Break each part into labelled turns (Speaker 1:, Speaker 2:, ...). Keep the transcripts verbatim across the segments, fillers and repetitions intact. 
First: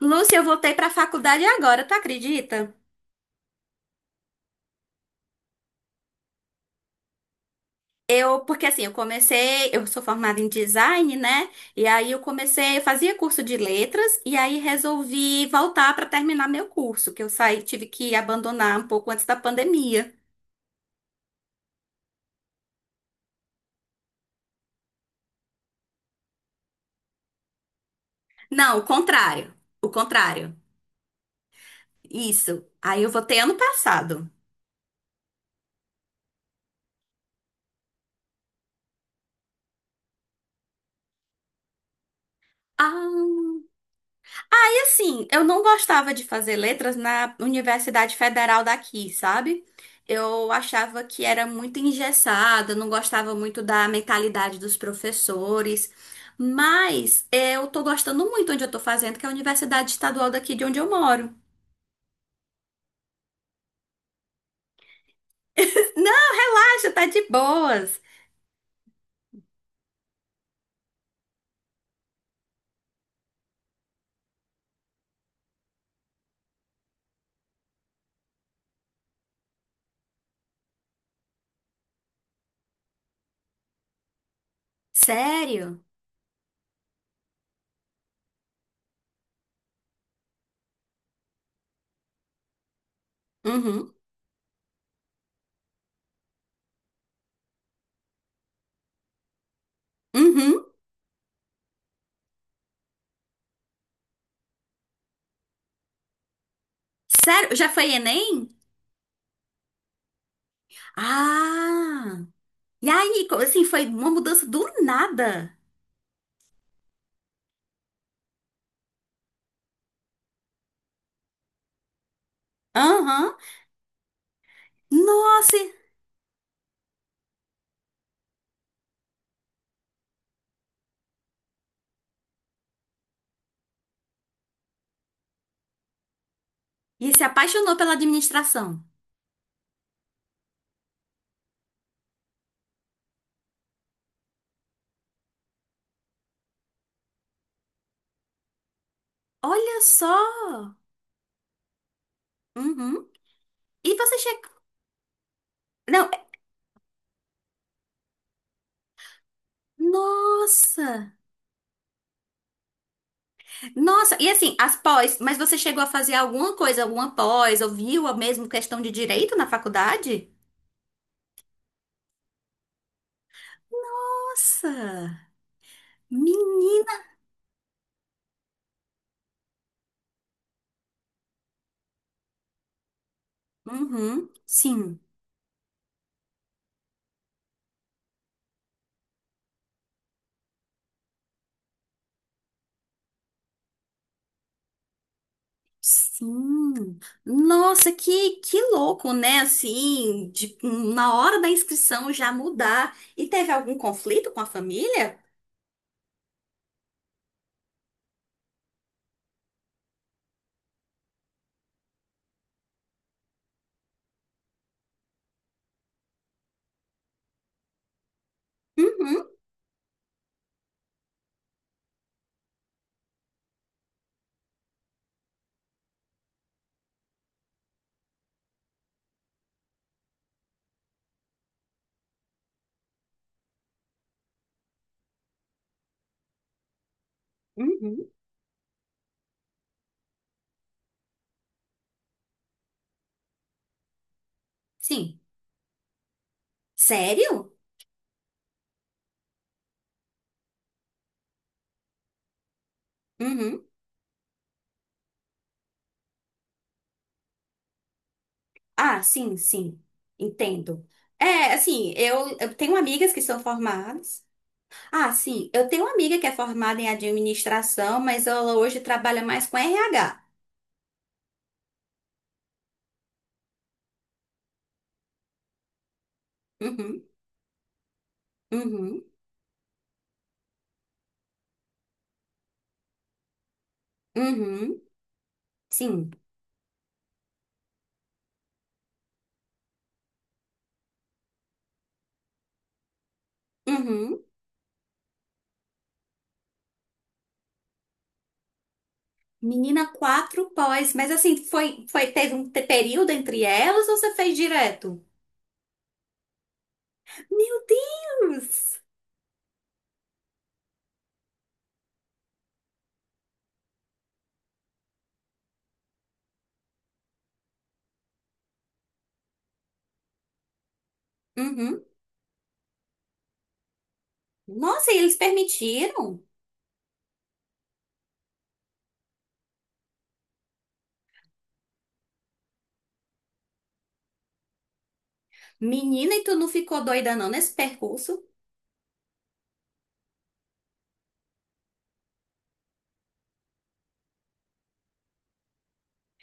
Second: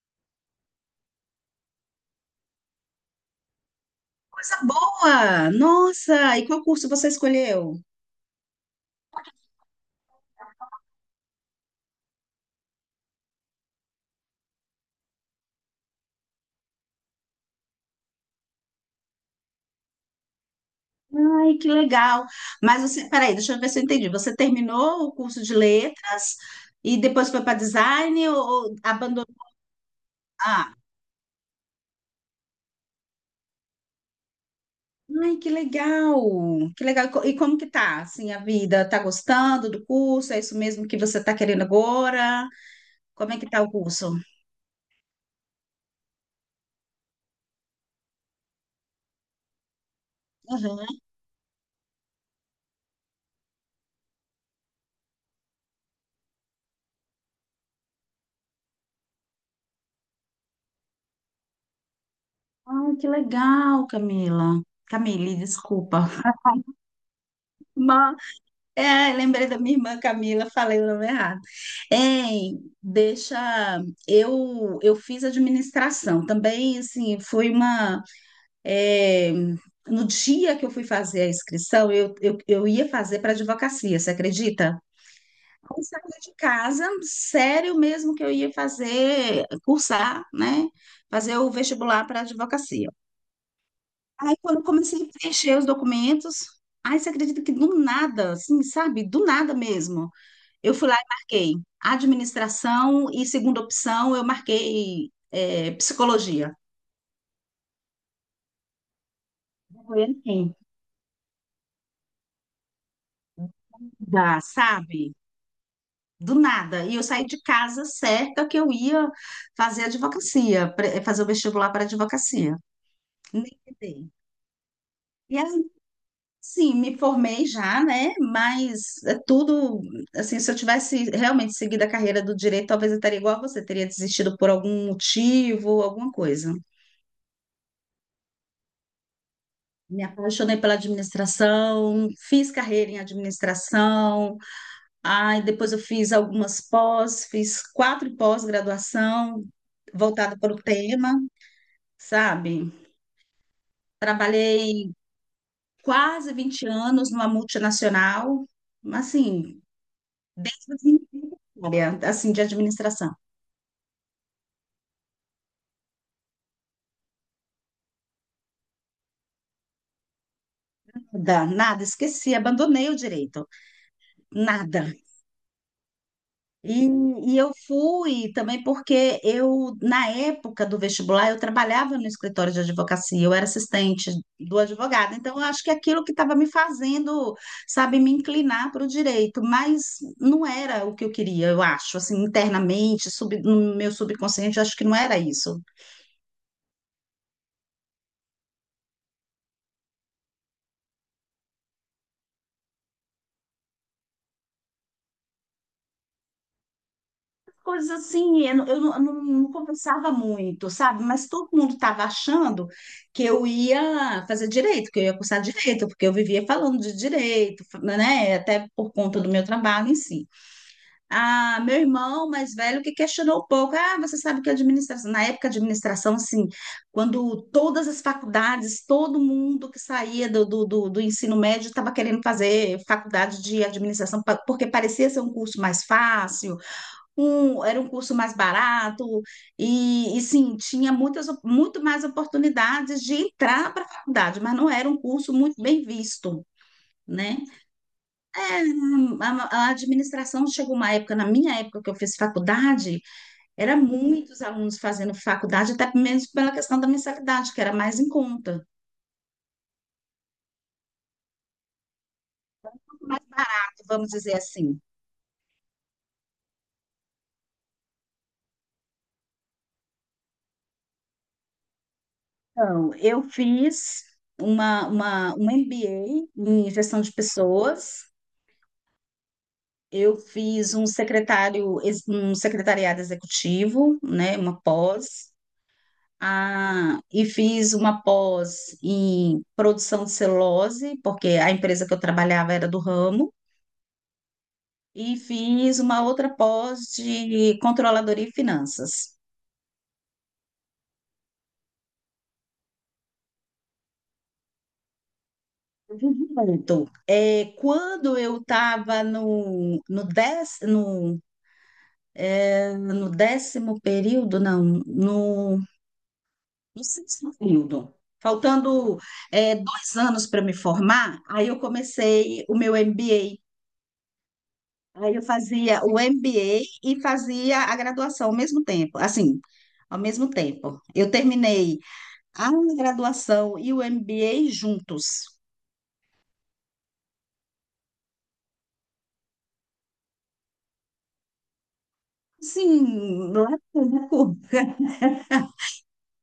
Speaker 1: Lúcia, eu voltei para a faculdade agora, tu acredita?
Speaker 2: Coisa boa! Nossa! E qual curso você escolheu?
Speaker 1: Eu, porque assim, eu comecei, Eu sou formada em design, né? E aí eu comecei, eu fazia curso de letras e aí resolvi voltar para terminar meu curso, que eu saí, tive que abandonar um pouco antes da pandemia.
Speaker 2: Ai, que legal! Mas você, peraí, deixa eu ver se eu entendi. Você terminou o curso de letras e depois foi para design ou, ou
Speaker 1: Não, o
Speaker 2: abandonou?
Speaker 1: contrário. O contrário.
Speaker 2: Ah,
Speaker 1: Isso. Aí eu voltei ano passado.
Speaker 2: ai, que legal! Que legal! E co- e como que tá, assim, a vida? Tá gostando do curso? É isso mesmo que você tá querendo agora?
Speaker 1: Ah,
Speaker 2: Como é que tá o curso?
Speaker 1: Assim, eu não gostava de fazer letras na Universidade Federal daqui, sabe? Eu
Speaker 2: Uhum.
Speaker 1: achava que era muito engessada, não gostava muito da mentalidade dos professores, mas eu tô gostando muito onde eu tô fazendo, que é a Universidade Estadual daqui de onde eu moro.
Speaker 2: Ai, que legal, Camila. Camille, desculpa.
Speaker 1: Ah, já tá de boas.
Speaker 2: É, lembrei da minha irmã Camila, falei o nome errado. Hein, deixa. Eu, eu fiz administração também, assim, foi uma. é, no dia que eu fui fazer a inscrição, eu, eu, eu ia fazer para advocacia, você acredita?
Speaker 1: Sério?
Speaker 2: Eu saí de casa, sério mesmo que eu ia fazer, cursar, né? Fazer o vestibular para advocacia.
Speaker 1: Uhum,
Speaker 2: Aí, quando eu comecei a preencher os documentos, aí você acredita que do nada, assim, sabe? Do nada mesmo.
Speaker 1: uhum.
Speaker 2: Eu fui lá e marquei administração e segunda opção eu marquei é, psicologia.
Speaker 1: Sério? Já foi Enem?
Speaker 2: Foi assim,
Speaker 1: Ah! E aí, co- assim, foi uma
Speaker 2: dá,
Speaker 1: mudança do
Speaker 2: sabe?
Speaker 1: nada.
Speaker 2: Do nada. E eu saí de casa certa que eu ia fazer advocacia, pre- fazer o vestibular para advocacia.
Speaker 1: Aham.
Speaker 2: Nem tentei. E
Speaker 1: Nossa!
Speaker 2: aí, sim, me formei já, né? Mas é tudo, assim, se eu tivesse realmente seguido a carreira do direito, talvez eu estaria igual a você, teria desistido por algum motivo, alguma coisa.
Speaker 1: E se apaixonou pela administração.
Speaker 2: Me apaixonei pela administração, fiz carreira em administração, aí depois eu fiz algumas pós, fiz quatro pós-graduação
Speaker 1: Olha só!
Speaker 2: voltada para o tema, sabe?
Speaker 1: Uhum. E você chegou.
Speaker 2: Trabalhei
Speaker 1: Não, é-
Speaker 2: quase vinte anos numa multinacional, assim, desde a
Speaker 1: nossa!
Speaker 2: minha área, assim, de administração.
Speaker 1: Nossa! E assim, as pós, mas você chegou a fazer alguma coisa, alguma pós, ou viu a mesma questão de direito na faculdade?
Speaker 2: Nada, nada, esqueci, abandonei o direito, nada.
Speaker 1: Nossa!
Speaker 2: E,
Speaker 1: Menina!
Speaker 2: e eu fui também porque eu, na época do vestibular, eu trabalhava no escritório de advocacia, eu era assistente
Speaker 1: Uhum.
Speaker 2: do
Speaker 1: Sim.
Speaker 2: advogado, então eu acho que aquilo que estava me fazendo, sabe, me inclinar para o direito, mas não era o que eu queria, eu acho, assim, internamente, sub- no meu subconsciente, eu acho que não era isso.
Speaker 1: Sim. Nossa, que, que louco, né? Assim, de- na hora da inscrição já mudar. E teve algum conflito com a família?
Speaker 2: Coisas assim, eu, não, eu não, não- não conversava muito, sabe? Mas todo mundo estava achando que eu ia fazer direito, que eu ia cursar direito, porque eu vivia falando de direito, né? Até por conta
Speaker 1: Uhum.
Speaker 2: do meu trabalho em si. Ah, meu irmão mais velho que questionou um pouco, ah, você sabe que administração, na época de administração, assim, quando todas as faculdades, todo mundo que saía do, do, do, do ensino médio estava querendo fazer faculdade de administração, pa- porque parecia ser um curso mais fácil, um, era um
Speaker 1: Uhum.
Speaker 2: curso mais barato e, e sim, tinha muitas, muito mais oportunidades de entrar para a faculdade, mas não era um
Speaker 1: Sim.
Speaker 2: curso muito bem visto. Né?
Speaker 1: Sério?
Speaker 2: A, a administração chegou uma época, na minha época que eu fiz faculdade,
Speaker 1: Uhum.
Speaker 2: era muitos alunos fazendo faculdade, até mesmo pela questão da mensalidade, que era mais em conta,
Speaker 1: Ah, sim, sim. Entendo. É, assim, eu, eu tenho amigas
Speaker 2: mais
Speaker 1: que são
Speaker 2: barato, vamos
Speaker 1: formadas.
Speaker 2: dizer assim.
Speaker 1: Ah, sim, eu tenho uma amiga que é formada em administração, mas ela hoje trabalha mais com R H.
Speaker 2: Então, eu fiz uma, uma, um M B A em gestão
Speaker 1: Uhum,
Speaker 2: de pessoas.
Speaker 1: uhum,
Speaker 2: Eu fiz um secretário, ex- um secretariado executivo, né, uma
Speaker 1: uhum,
Speaker 2: pós,
Speaker 1: sim.
Speaker 2: ah, e fiz uma pós em produção de celulose, porque a empresa que eu trabalhava era do ramo,
Speaker 1: Uhum.
Speaker 2: e fiz uma outra pós de controladoria e finanças.
Speaker 1: Menina, quatro pós, mas assim, foi, foi, teve um te- período entre elas ou você fez direto?
Speaker 2: Vivi. Muito. É,
Speaker 1: Meu
Speaker 2: quando eu
Speaker 1: Deus!
Speaker 2: estava no, no, dez, no, no décimo período, não, no no sexto período. Faltando, é, dois anos para me formar, aí eu
Speaker 1: Uhum.
Speaker 2: comecei o meu M B A.
Speaker 1: Nossa, e
Speaker 2: Aí
Speaker 1: eles
Speaker 2: eu fazia o
Speaker 1: permitiram?
Speaker 2: M B A e fazia a graduação ao mesmo tempo. Assim, ao mesmo tempo. Eu terminei a graduação e o M B A juntos.
Speaker 1: Menina, e tu não ficou doida não nesse percurso?
Speaker 2: Sim,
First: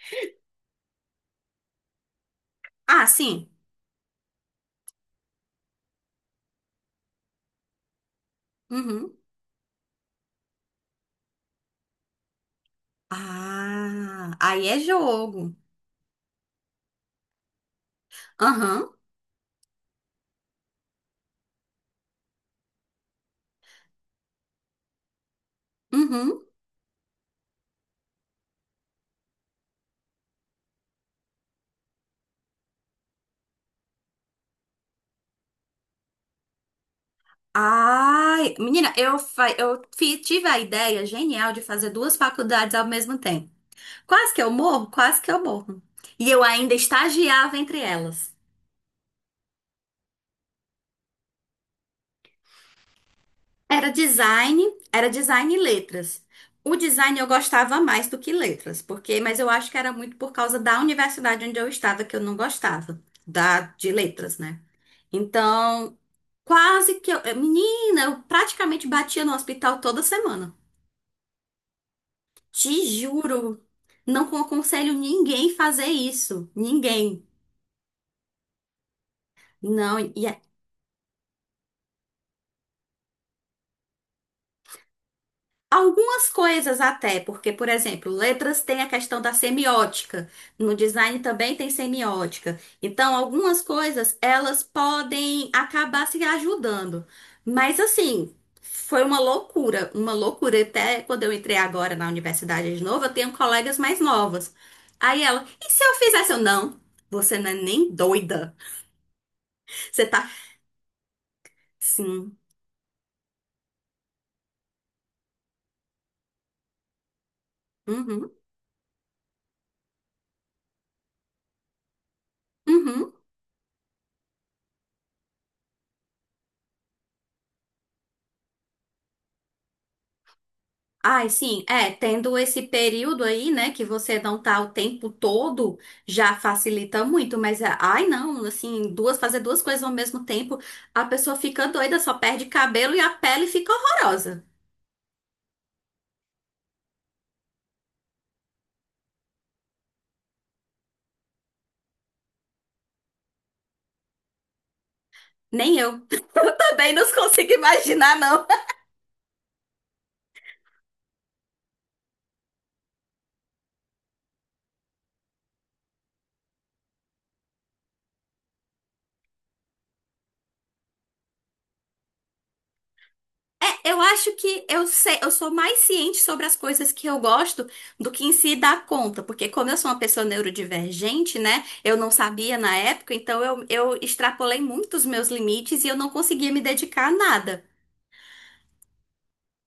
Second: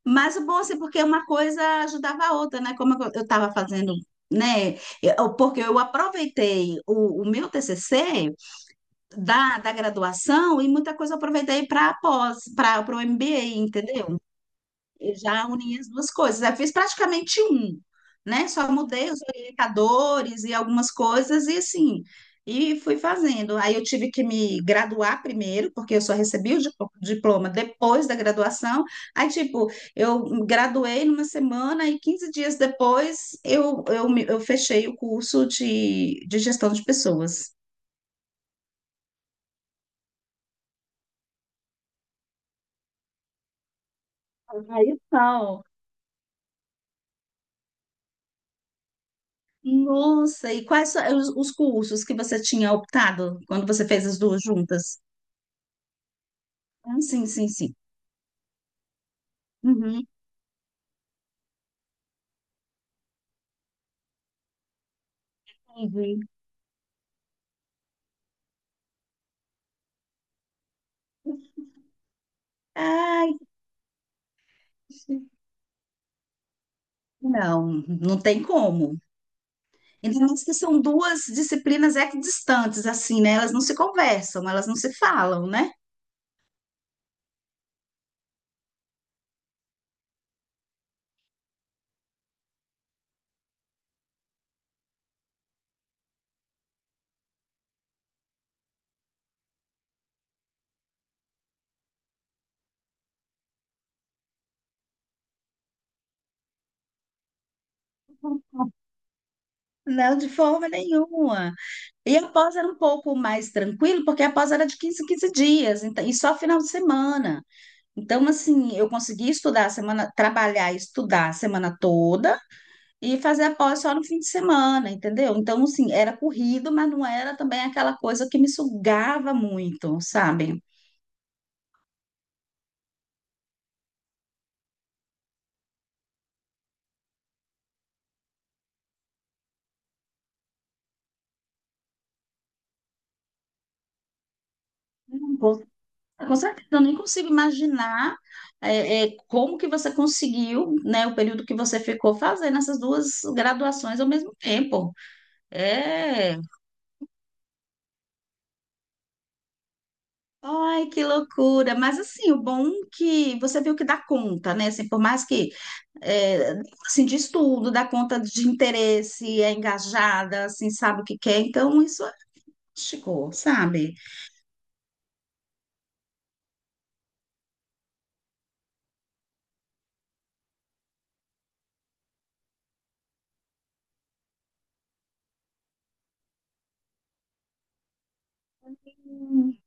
Speaker 2: mas o bom assim, porque uma coisa ajudava a outra, né? Como
Speaker 1: Ah,
Speaker 2: eu
Speaker 1: sim.
Speaker 2: estava fazendo, né? Eu- Porque eu aproveitei o, o meu T C C
Speaker 1: Uhum.
Speaker 2: da, da graduação e muita coisa eu aproveitei para pós, para o M B A, entendeu?
Speaker 1: Ah, aí é
Speaker 2: Eu já
Speaker 1: jogo.
Speaker 2: uni as duas coisas. Eu fiz praticamente um, né? Só
Speaker 1: Aham,
Speaker 2: mudei os orientadores e algumas coisas e assim, e fui fazendo. Aí eu tive que me graduar primeiro, porque eu só
Speaker 1: uhum.
Speaker 2: recebi o di- diploma depois da graduação. Aí, tipo, eu me graduei numa semana e quinze dias depois eu, eu, me- eu fechei o curso de, de gestão de pessoas.
Speaker 1: Ai, menina, eu, fa- eu fi- tive a ideia genial de fazer duas faculdades ao mesmo tempo. Quase que eu morro,
Speaker 2: Aí,
Speaker 1: quase que eu
Speaker 2: então.
Speaker 1: morro. E eu ainda estagiava entre elas.
Speaker 2: Nossa, e quais são os, os cursos que você tinha optado quando você
Speaker 1: Era
Speaker 2: fez as duas
Speaker 1: design,
Speaker 2: juntas?
Speaker 1: era design e letras. O
Speaker 2: Ah,
Speaker 1: design
Speaker 2: sim,
Speaker 1: eu
Speaker 2: sim, sim.
Speaker 1: gostava mais do que letras, porque, mas eu acho que era
Speaker 2: Uhum,
Speaker 1: muito por causa da universidade onde eu estava que eu não gostava, da de letras, né? Então,
Speaker 2: entendi.
Speaker 1: Quase que eu. Eh, Menina, eu praticamente batia no hospital toda semana. Te
Speaker 2: Ai,
Speaker 1: juro. Não aconselho ninguém fazer isso. Ninguém.
Speaker 2: não, não tem como.
Speaker 1: Não.
Speaker 2: Ainda
Speaker 1: E
Speaker 2: mais que são duas disciplinas equidistantes, assim, né? Elas não se conversam, elas não se falam, né?
Speaker 1: algumas coisas até, porque, por exemplo, letras tem a questão da semiótica, no design também tem semiótica. Então, algumas coisas elas podem acabar se ajudando. Mas assim, foi uma loucura, uma loucura. Até quando eu entrei agora na universidade de novo, eu tenho colegas mais novas. Aí ela, e se eu fizesse? Eu, não, você não é nem doida. Você
Speaker 2: Não, de
Speaker 1: tá
Speaker 2: forma nenhuma. E a
Speaker 1: sim.
Speaker 2: pós era um pouco mais tranquilo, porque a pós era de quinze, em quinze dias, então, e só final de semana. Então,
Speaker 1: Uhum,
Speaker 2: assim, eu consegui estudar a semana, trabalhar e estudar a semana toda,
Speaker 1: uhum.
Speaker 2: e fazer a pós só no fim de semana, entendeu? Então, assim, era corrido, mas não era também aquela coisa que me sugava muito, sabe?
Speaker 1: Ai, sim, é, tendo esse período aí, né, que você não tá o tempo todo, já facilita muito, mas, é, ai, não, assim, duas, fazer duas coisas ao mesmo tempo, a pessoa fica doida, só perde cabelo e a pele fica horrorosa.
Speaker 2: Não vou- Com certeza, eu nem consigo imaginar é, é, como que você conseguiu, né, o período que você ficou fazendo essas duas graduações ao mesmo tempo.
Speaker 1: Nem eu.
Speaker 2: É.
Speaker 1: Eu também não consigo imaginar, não.
Speaker 2: Ai, que loucura! Mas assim, o bom que você viu que dá conta, né? Assim, por mais que é, assim, de estudo, dá conta de interesse, é engajada, assim, sabe o que quer, então isso é chico,
Speaker 1: É,
Speaker 2: sabe?
Speaker 1: eu acho que eu sei, eu sou mais ciente sobre as coisas que eu gosto do que em si dar conta, porque como eu sou uma pessoa neurodivergente, né? Eu não sabia na época, então eu, eu extrapolei muito os meus limites e eu não conseguia me dedicar a nada.
Speaker 2: Hum,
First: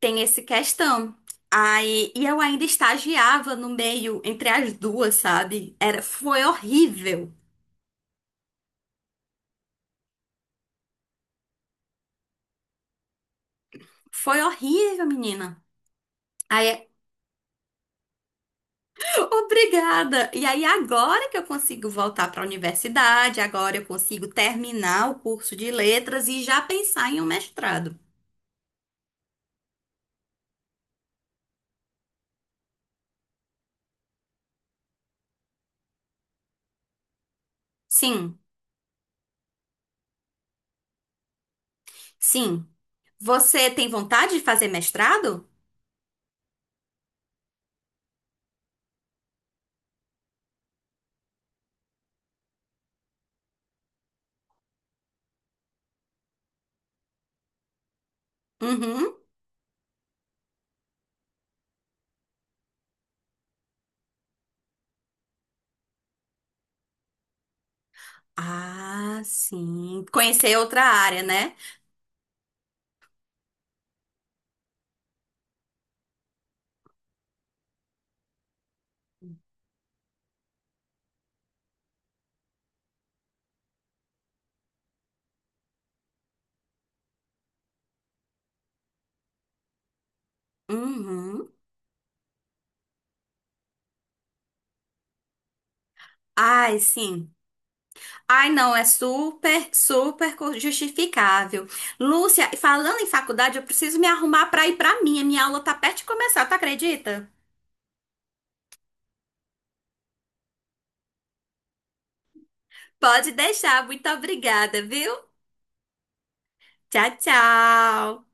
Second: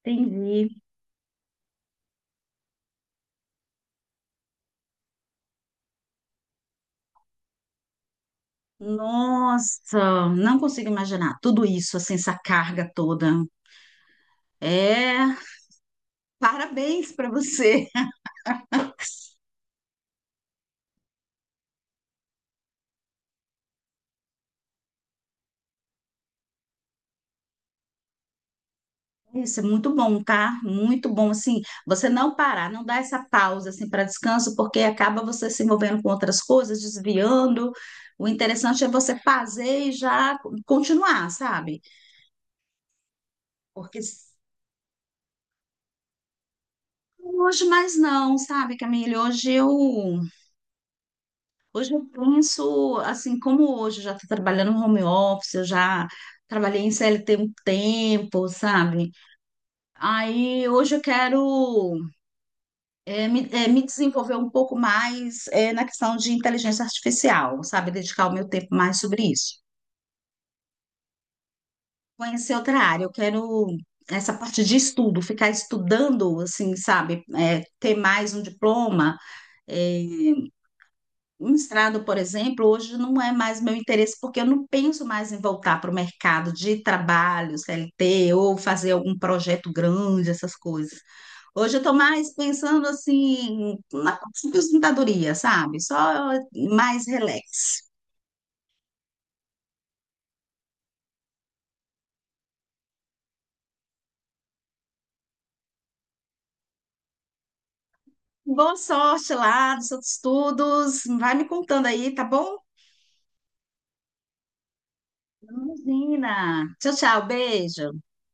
Speaker 1: Tem essa
Speaker 2: Entendi.
Speaker 1: questão. Aí, e eu ainda estagiava no meio, entre as duas, sabe? Era, foi horrível.
Speaker 2: Nossa, não consigo imaginar tudo isso, assim, essa carga toda.
Speaker 1: Foi horrível,
Speaker 2: É,
Speaker 1: menina. Aí
Speaker 2: parabéns para você.
Speaker 1: obrigada! E aí, agora que eu consigo voltar para a universidade, agora eu consigo terminar o curso de letras e já pensar em um mestrado.
Speaker 2: Isso é muito bom, tá? Muito bom, assim, você não parar, não dar essa pausa, assim, para descanso, porque acaba você se envolvendo com outras coisas, desviando. O
Speaker 1: Sim,
Speaker 2: interessante é você fazer e já continuar, sabe?
Speaker 1: sim. Você tem
Speaker 2: Porque
Speaker 1: vontade de fazer mestrado?
Speaker 2: hoje mais não, sabe, Camille? Hoje eu, hoje eu penso, assim, como hoje eu já estou trabalhando no home office, eu já trabalhei em C L T um tempo, sabe?
Speaker 1: Uhum.
Speaker 2: Aí hoje eu quero é, me, é, me desenvolver um pouco mais é, na questão de inteligência artificial, sabe? Dedicar o meu tempo mais
Speaker 1: Ah,
Speaker 2: sobre isso.
Speaker 1: sim. Conhecer outra área, né?
Speaker 2: Conhecer outra área, eu quero essa parte de estudo, ficar estudando, assim, sabe? É, ter mais um diploma. É, um mestrado, por exemplo, hoje não é mais meu interesse, porque eu não penso mais em voltar para o mercado de trabalho, C L T, ou fazer algum projeto grande, essas coisas.
Speaker 1: Uhum.
Speaker 2: Hoje eu estou mais pensando assim na aposentadoria, sabe? Só
Speaker 1: Ai,
Speaker 2: mais
Speaker 1: sim.
Speaker 2: relax.
Speaker 1: Ai, não, é super, super co- justificável. Lúcia, falando em faculdade, eu preciso me arrumar para ir para minha. Minha aula tá perto de começar, tu acredita?
Speaker 2: Boa sorte lá nos seus estudos. Vai me contando aí, tá bom?
Speaker 1: Pode deixar. Muito obrigada, viu?
Speaker 2: Imagina. Tchau,
Speaker 1: Tchau,
Speaker 2: tchau. Beijo.
Speaker 1: tchau.